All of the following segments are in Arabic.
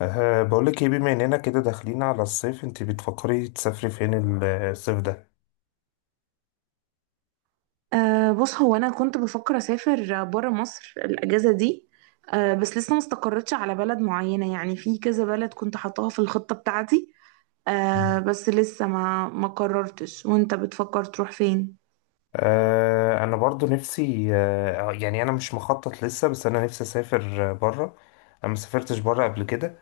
بقولك ايه، بما اننا كده داخلين على الصيف انت بتفكري تسافري فين الصيف ده؟ بص، هو أنا كنت بفكر أسافر برا مصر الأجازة دي. بس لسه ما استقرتش على بلد معينة، يعني في كذا بلد كنت حطاها في الخطة بتاعتي. مم. بس لسه ما ما قررتش. وأنت بتفكر تروح فين؟ انا برضو نفسي، يعني انا مش مخطط لسه، بس انا نفسي اسافر بره. انا ما سافرتش بره قبل كده.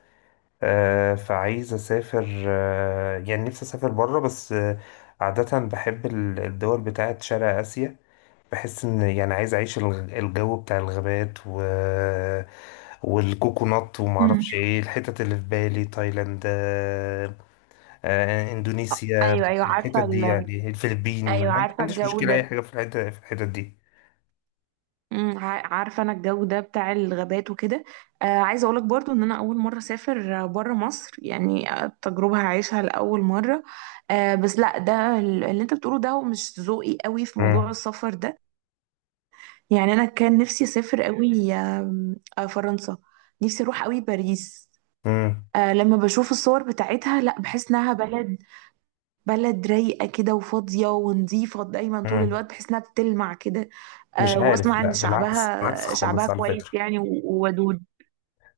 فعايز اسافر، يعني نفسي اسافر بره بس. عادة بحب الدول بتاعت شرق اسيا. بحس ان يعني عايز اعيش الجو بتاع الغابات و والكوكونات، وما مم. اعرفش ايه الحتت اللي في بالي. تايلاند، اندونيسيا، ايوه، ايوه، الحتت عارفه دي، يعني الفلبين. ايوه، ما عارفه عنديش الجو مشكلة اي ده. حاجة في في الحتت دي. عارفه انا الجو ده بتاع الغابات وكده. عايزه اقولك برضو ان انا اول مره اسافر بره مصر، يعني. التجربه هعيشها لاول مره. بس لا، ده اللي انت بتقوله ده هو مش ذوقي قوي في موضوع مم. السفر ده. يعني انا كان نفسي اسافر قوي، آم، آه فرنسا. نفسي اروح قوي باريس. مم. لما بشوف الصور بتاعتها، لا، بحس انها بلد بلد رايقة كده وفاضية ونظيفة دايما طول مم. الوقت، بحس انها بتلمع كده. مش عارف، واسمع ان لا بالعكس، بالعكس شعبها شعبها خالص على كويس، فكرة. يعني وودود.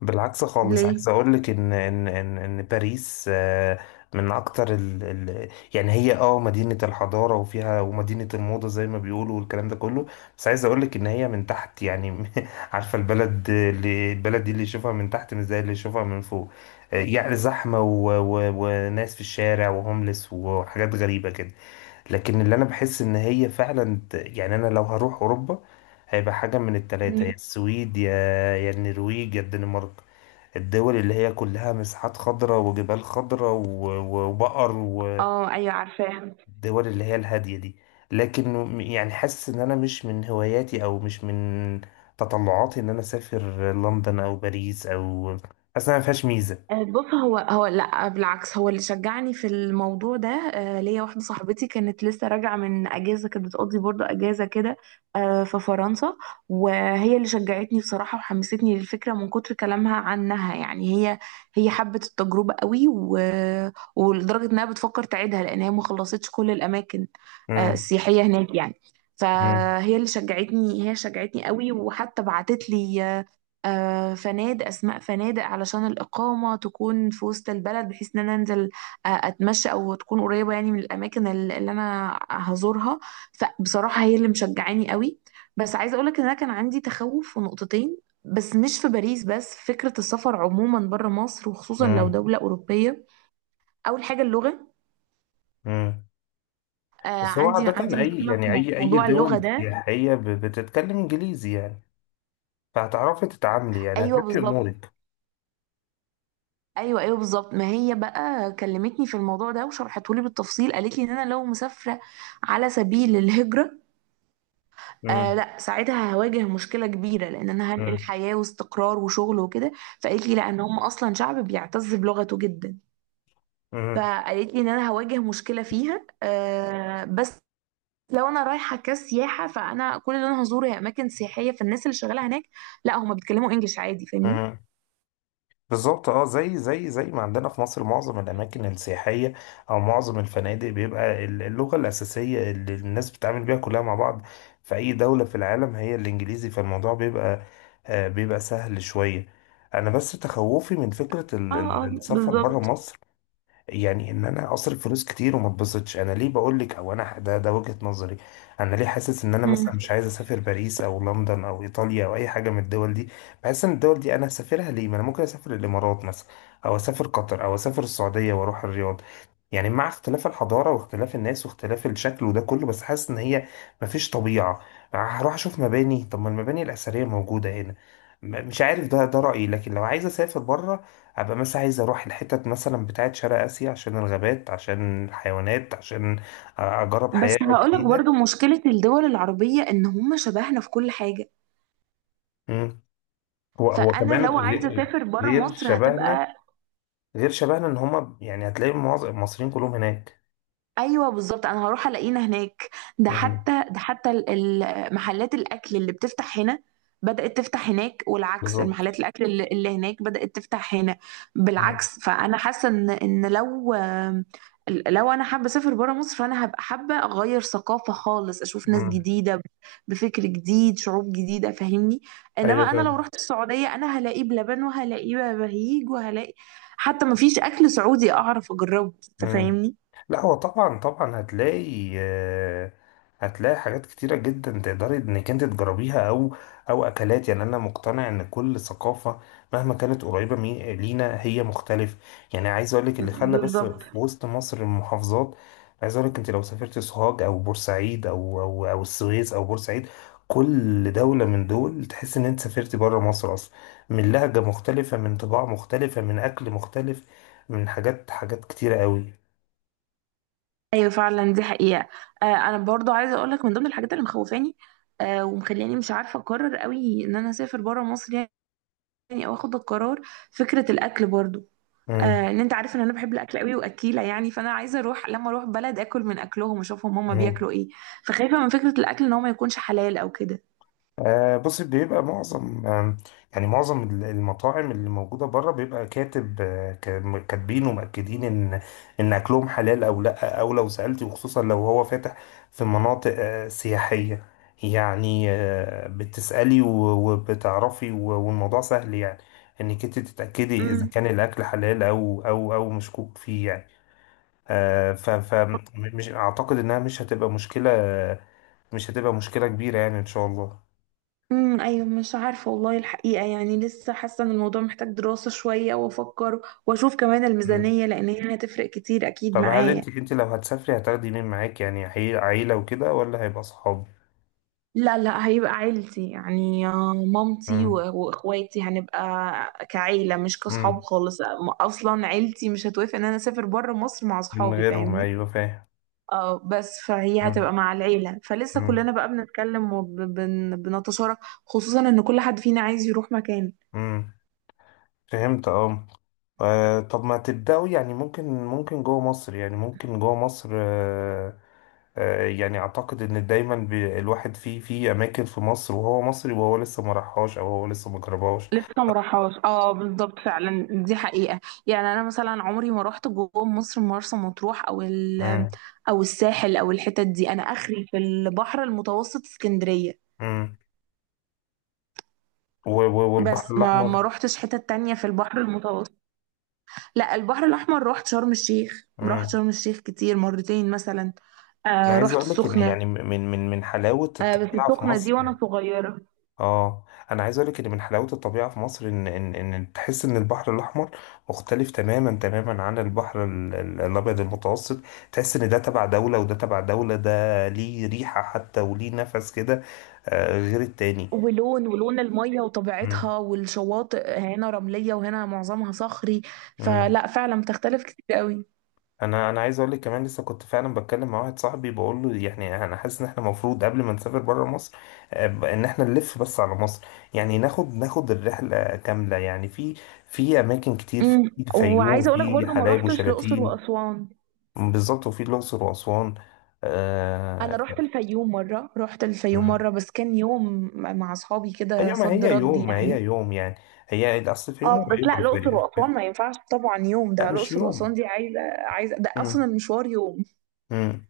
بالعكس خالص، ليه؟ عايز اقول لك ان باريس من اكتر ال، يعني هي مدينة الحضارة وفيها، ومدينة الموضة زي ما بيقولوا والكلام ده كله. بس عايز اقول لك ان هي من تحت يعني، عارفة البلد، اللي البلد دي اللي يشوفها من تحت مش زي اللي يشوفها من فوق. يعني زحمة، و و وناس في الشارع وهوملس وحاجات غريبة كده. لكن اللي انا بحس ان هي فعلا، يعني انا لو هروح اوروبا هيبقى حاجة من التلاتة، يا مم. السويد، يا يا النرويج، يا الدنمارك، الدول اللي هي كلها مساحات خضراء وجبال خضراء وبقر، اه، ايوه، عارفاها. والدول اللي هي الهادية دي. لكن يعني حاسس ان انا مش من هواياتي او مش من تطلعاتي ان انا اسافر لندن او باريس او، حاسس انها ما فيهاش ميزة. بص، هو هو لا بالعكس، هو اللي شجعني في الموضوع ده. ليا واحده صاحبتي كانت لسه راجعه من اجازه، كانت بتقضي برضو اجازه كده في فرنسا. وهي اللي شجعتني بصراحه وحمستني للفكره من كتر كلامها عنها، يعني هي حبت التجربه قوي ولدرجه انها بتفكر تعيدها، لان هي ما خلصتش كل الاماكن مم. السياحيه هناك يعني. مم. فهي اللي شجعتني، هي شجعتني قوي، وحتى بعتت لي فنادق، اسماء فنادق علشان الاقامه تكون في وسط البلد، بحيث ان انا انزل اتمشى، او تكون قريبه يعني من الاماكن اللي انا هزورها. فبصراحه هي اللي مشجعاني قوي. بس عايزه اقولك ان انا كان عندي تخوف في نقطتين، بس مش في باريس بس، فكره السفر عموما بره مصر، وخصوصا لو مم. دوله اوروبيه. اول حاجه، اللغه. مم. بس هو عندي عادة اي، مشكله يعني في اي اي موضوع اللغه دول ده. سياحية بتتكلم انجليزي، يعني فهتعرفي تتعاملي، يعني ايوه، هتمشي بالظبط. امورك. ايوه، ايوه، بالظبط. ما هي بقى كلمتني في الموضوع ده وشرحته لي بالتفصيل، قالت لي ان انا لو مسافره على سبيل الهجره مم. لا، ساعتها هواجه مشكله كبيره، لان انا هنقل مم. حياه واستقرار وشغل وكده. فقالت لي لا، ان هم اصلا شعب بيعتز بلغته جدا. مم. فقالت لي ان انا هواجه مشكله فيها، بس لو انا رايحه كسياحه فانا كل اللي انا هزوره هي اماكن سياحيه، فالناس اللي شغاله هناك لا، هم بيتكلموا انجلش عادي، فاهمني. مم. بالظبط اه زي ما عندنا في مصر، معظم الاماكن السياحيه او معظم الفنادق بيبقى اللغه الاساسيه اللي الناس بتتعامل بيها كلها مع بعض في اي دوله في العالم هي الانجليزي، فالموضوع بيبقى بيبقى سهل شويه. انا بس تخوفي من فكره اه، اه، السفر بره بالظبط. مصر، يعني ان انا اصرف فلوس كتير وما اتبسطش. انا ليه بقول لك؟ او انا، ده وجهة نظري، انا ليه حاسس ان انا مم. مثلا مش عايز اسافر باريس او لندن او ايطاليا او اي حاجه من الدول دي. بحس ان الدول دي انا هسافرها ليه؟ ما انا ممكن اسافر الامارات مثلا، او اسافر قطر، او اسافر السعوديه واروح الرياض، يعني مع اختلاف الحضاره واختلاف الناس واختلاف الشكل وده كله، بس حاسس ان هي مفيش طبيعه. هروح اشوف مباني؟ طب ما المباني الاثريه موجوده هنا. مش عارف، ده رايي، لكن لو عايز اسافر بره، هبقى مثلا عايز اروح الحتت مثلا بتاعت شرق اسيا، عشان الغابات عشان الحيوانات عشان اجرب بس حياة هقولك جديدة. برضو، مشكلة الدول العربية إن هم شبهنا في كل حاجة. مم. هو هو فأنا كمان لو عايزة أسافر برا غير مصر شبهنا، هتبقى. غير شبهنا، ان هما يعني هتلاقي معظم المصريين كلهم هناك. ايوه، بالظبط، انا هروح الاقينا هناك. ده مم. حتى، ده حتى محلات الاكل اللي بتفتح هنا بدأت تفتح هناك، والعكس، بالظبط. المحلات الاكل اللي هناك بدأت تفتح هنا. مم. بالعكس. فانا حاسه ان لو انا حابه اسافر بره مصر فانا هبقى حابه اغير ثقافه خالص، اشوف ناس مم. جديده بفكر جديد، شعوب جديده، فاهمني. ايوه انما انا لو فاهم. رحت السعوديه انا هلاقي بلبن وهلاقي بهيج وهلاقي، حتى مفيش اكل سعودي اعرف اجربه. انت مم. فاهمني؟ لا هو طبعا طبعا هتلاقي، هتلاقي حاجات كتيرة جدا تقدري انك انت تجربيها، او اكلات. يعني انا مقتنع ان كل ثقافة مهما كانت قريبة، لينا هي مختلف. يعني عايز اقول لك، اللي خلى بس بالظبط. في وسط مصر المحافظات، عايز اقول لك انت لو سافرت سوهاج او بورسعيد او السويس او بورسعيد، كل دولة من دول تحس ان انت سافرت بره مصر اصلا، من لهجة مختلفة، من طباع مختلفة، من اكل مختلف، من حاجات كتيرة قوي. ايوه، فعلا دي حقيقه. انا برضو عايزه اقول لك من ضمن الحاجات اللي مخوفاني ومخلياني مش عارفه اقرر قوي ان انا اسافر بره مصر، يعني او اخد القرار. فكره الاكل برضو، مم. ان انت عارف ان انا بحب الاكل قوي واكيله، يعني فانا عايزه اروح، لما اروح بلد اكل من اكلهم واشوفهم هما مم. بياكلوا ايه. فخايفه من فكره الاكل، ان هو ما يكونش حلال او كده. بص، بيبقى معظم، يعني معظم المطاعم اللي موجودة بره بيبقى كاتب، كاتبين ومأكدين إن أكلهم حلال أو لأ، أو لو سألتي، وخصوصا لو هو فاتح في مناطق سياحية، يعني بتسألي وبتعرفي، والموضوع سهل يعني، إنك أنت تتأكدي إذا امم. كان الأكل حلال أو مشكوك فيه يعني. ف ف مش، أعتقد إنها مش هتبقى مشكلة، مش هتبقى مشكلة كبيرة يعني، إن شاء الله. ايوه، مش عارفه والله الحقيقه، يعني لسه حاسه ان الموضوع محتاج دراسه شويه، وافكر واشوف كمان مم. الميزانيه، لان هي هتفرق كتير اكيد طب هل معايا. أنت لو هتسافري هتاخدي مين معاك؟ يعني عيلة وكده ولا هيبقى صحاب؟ لا، لا، هيبقى عيلتي يعني. مامتي مم. واخواتي هنبقى كعيلة مش كصحاب مم. خالص. اصلا عيلتي مش هتوافق ان انا اسافر بره مصر مع من صحابي، غيرهم، فاهمني. أيوة فاهم. اه، بس فهي مم. هتبقى مع العيلة، فلسه مم. كلنا بقى بنتكلم وبنتشارك، خصوصا ان كل حد فينا عايز يروح مكان مم. فهمت أه. طب ما تبدأوا، يعني ممكن جوه مصر، يعني ممكن جوه مصر يعني أعتقد إن دايما، الواحد فيه، في أماكن في مصر وهو مصري وهو لسه ما راحهاش أو هو لسه ما جربهاش. لسه ما راحهاش. اه، بالظبط، فعلا دي حقيقة. يعني انا مثلا عمري ما رحت جوه مصر مرسى مطروح او مم. او الساحل، او الحتت دي، انا اخري في البحر المتوسط اسكندرية. مم. والبحر بس ما الأحمر. روحتش حتة تانية في البحر المتوسط. لا، البحر الأحمر روحت شرم الشيخ، روحت مم. شرم الشيخ كتير، مرتين مثلا. انا عايز رحت اقول لك ان يعني السخنة. من حلاوه بس الطبيعه في السخنة دي مصر، وأنا صغيرة. اه انا عايز اقول لك ان من حلاوه الطبيعه في مصر، ان تحس ان البحر الاحمر مختلف تماما، تماما عن البحر الابيض المتوسط. تحس ان ده تبع دوله وده تبع دوله، ده ليه ريحه حتى وليه نفس كده، غير التاني. ولون المية وطبيعتها، والشواطئ هنا رملية وهنا معظمها صخري، امم. فلا، فعلا بتختلف كتير قوي. انا عايز اقول لك كمان، لسه كنت فعلا بتكلم مع واحد صاحبي بقول له، يعني انا حاسس ان احنا المفروض قبل ما نسافر بره مصر، ان احنا نلف بس على مصر، يعني ناخد الرحله كامله، يعني في في اماكن كتير، في وعايزة الفيوم، أقولك في برضو، ما حلايب روحتش الأقصر وشلاتين. وأسوان. بالظبط، وفي الاقصر واسوان. أنا آه، روحت الفيوم مرة، روحت الفيوم مم. مرة بس كان يوم مع أصحابي كده ايوه، صد رد ما هي يعني. يوم، يعني هي اصل الفيوم اه، بس قريبه، لا، الاقصر الفيوم. واسوان ما ينفعش طبعا يوم. ده لا مش الاقصر واسوان يوم. دي عايزه، عايزه، ده اصلا مم. المشوار يوم. مم.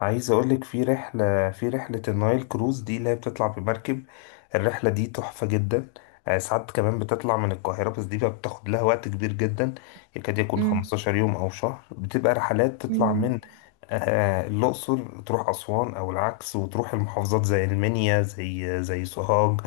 عايز اقولك في رحلة، النايل كروز دي اللي هي بتطلع بمركب. الرحلة دي تحفة جدا. ساعات كمان بتطلع من القاهرة، بس دي بقى بتاخد لها وقت كبير جدا، يكاد يكون امم، 15 يوم او شهر. بتبقى رحلات تطلع امم، من الأقصر تروح أسوان أو العكس، وتروح المحافظات زي المنيا زي سوهاج،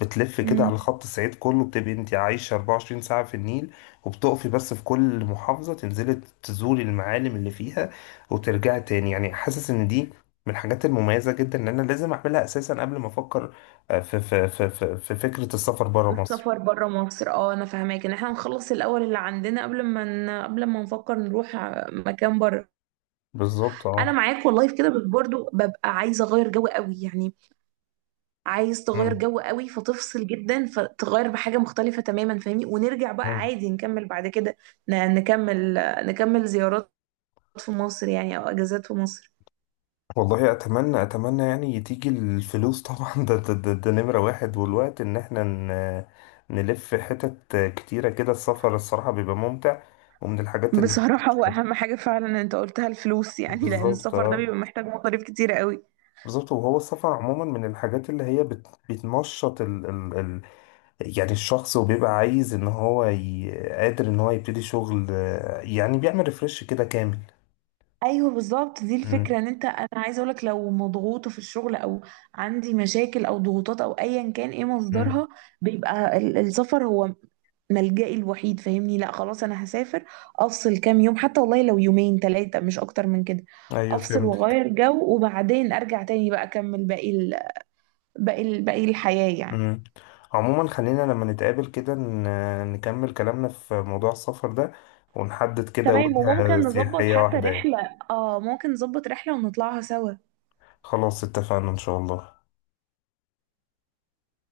بتلف كده على امم. خط الصعيد كله، بتبقي انت عايشة 24 ساعة في النيل، وبتقفي بس في كل محافظة تنزلي تزوري المعالم اللي فيها، وترجع تاني. يعني حاسس ان دي من الحاجات المميزة جدا ان انا لازم اعملها اساسا قبل ما افكر في في فكرة السفر برا مصر. السفر بره مصر. اه، انا فاهماك، ان احنا نخلص الاول اللي عندنا قبل ما نفكر نروح مكان بره. بالظبط انا اه. معاك والله في كده، بس برضو ببقى عايزه اغير جو قوي يعني. عايز تغير مم. جو قوي، فتفصل جدا، فتغير بحاجه مختلفه تماما، فاهمني، ونرجع بقى مم. عادي نكمل بعد كده. ن... نكمل نكمل زيارات في مصر، يعني او اجازات في مصر. والله اتمنى، يعني تيجي الفلوس طبعا، ده ده نمرة واحد، والوقت ان احنا نلف حتت كتيرة كده. السفر الصراحة بيبقى ممتع، ومن الحاجات اللي بصراحة هو أهم حاجة فعلا أنت قلتها، الفلوس يعني، لأن بالظبط السفر ده اه. بيبقى محتاج مصاريف كتيرة قوي. بالظبط، وهو السفر عموما من الحاجات اللي هي بتنشط ال... يعني الشخص، وبيبقى عايز ان هو قادر ان هو يبتدي شغل، يعني بيعمل ريفرش كده كامل. ايوه، بالظبط، دي امم. الفكره. ان انا عايزه اقولك، لو مضغوطه في الشغل، او عندي مشاكل او ضغوطات، او ايا كان ايه امم، مصدرها، بيبقى السفر هو ملجئي الوحيد، فاهمني. لا، خلاص انا هسافر، افصل كام يوم، حتى والله لو يومين ثلاثه، مش اكتر من كده. ايوه افصل فهمتك. واغير جو، وبعدين ارجع تاني بقى اكمل باقي الحياه يعني. امم. عموما، خلينا لما نتقابل كده نكمل كلامنا في موضوع السفر ده، ونحدد كده تمام، وجهة وممكن نظبط سياحية حتى واحدة يعني. رحلة. اه، ممكن نظبط رحلة ونطلعها سوا. خلاص، اتفقنا ان شاء الله.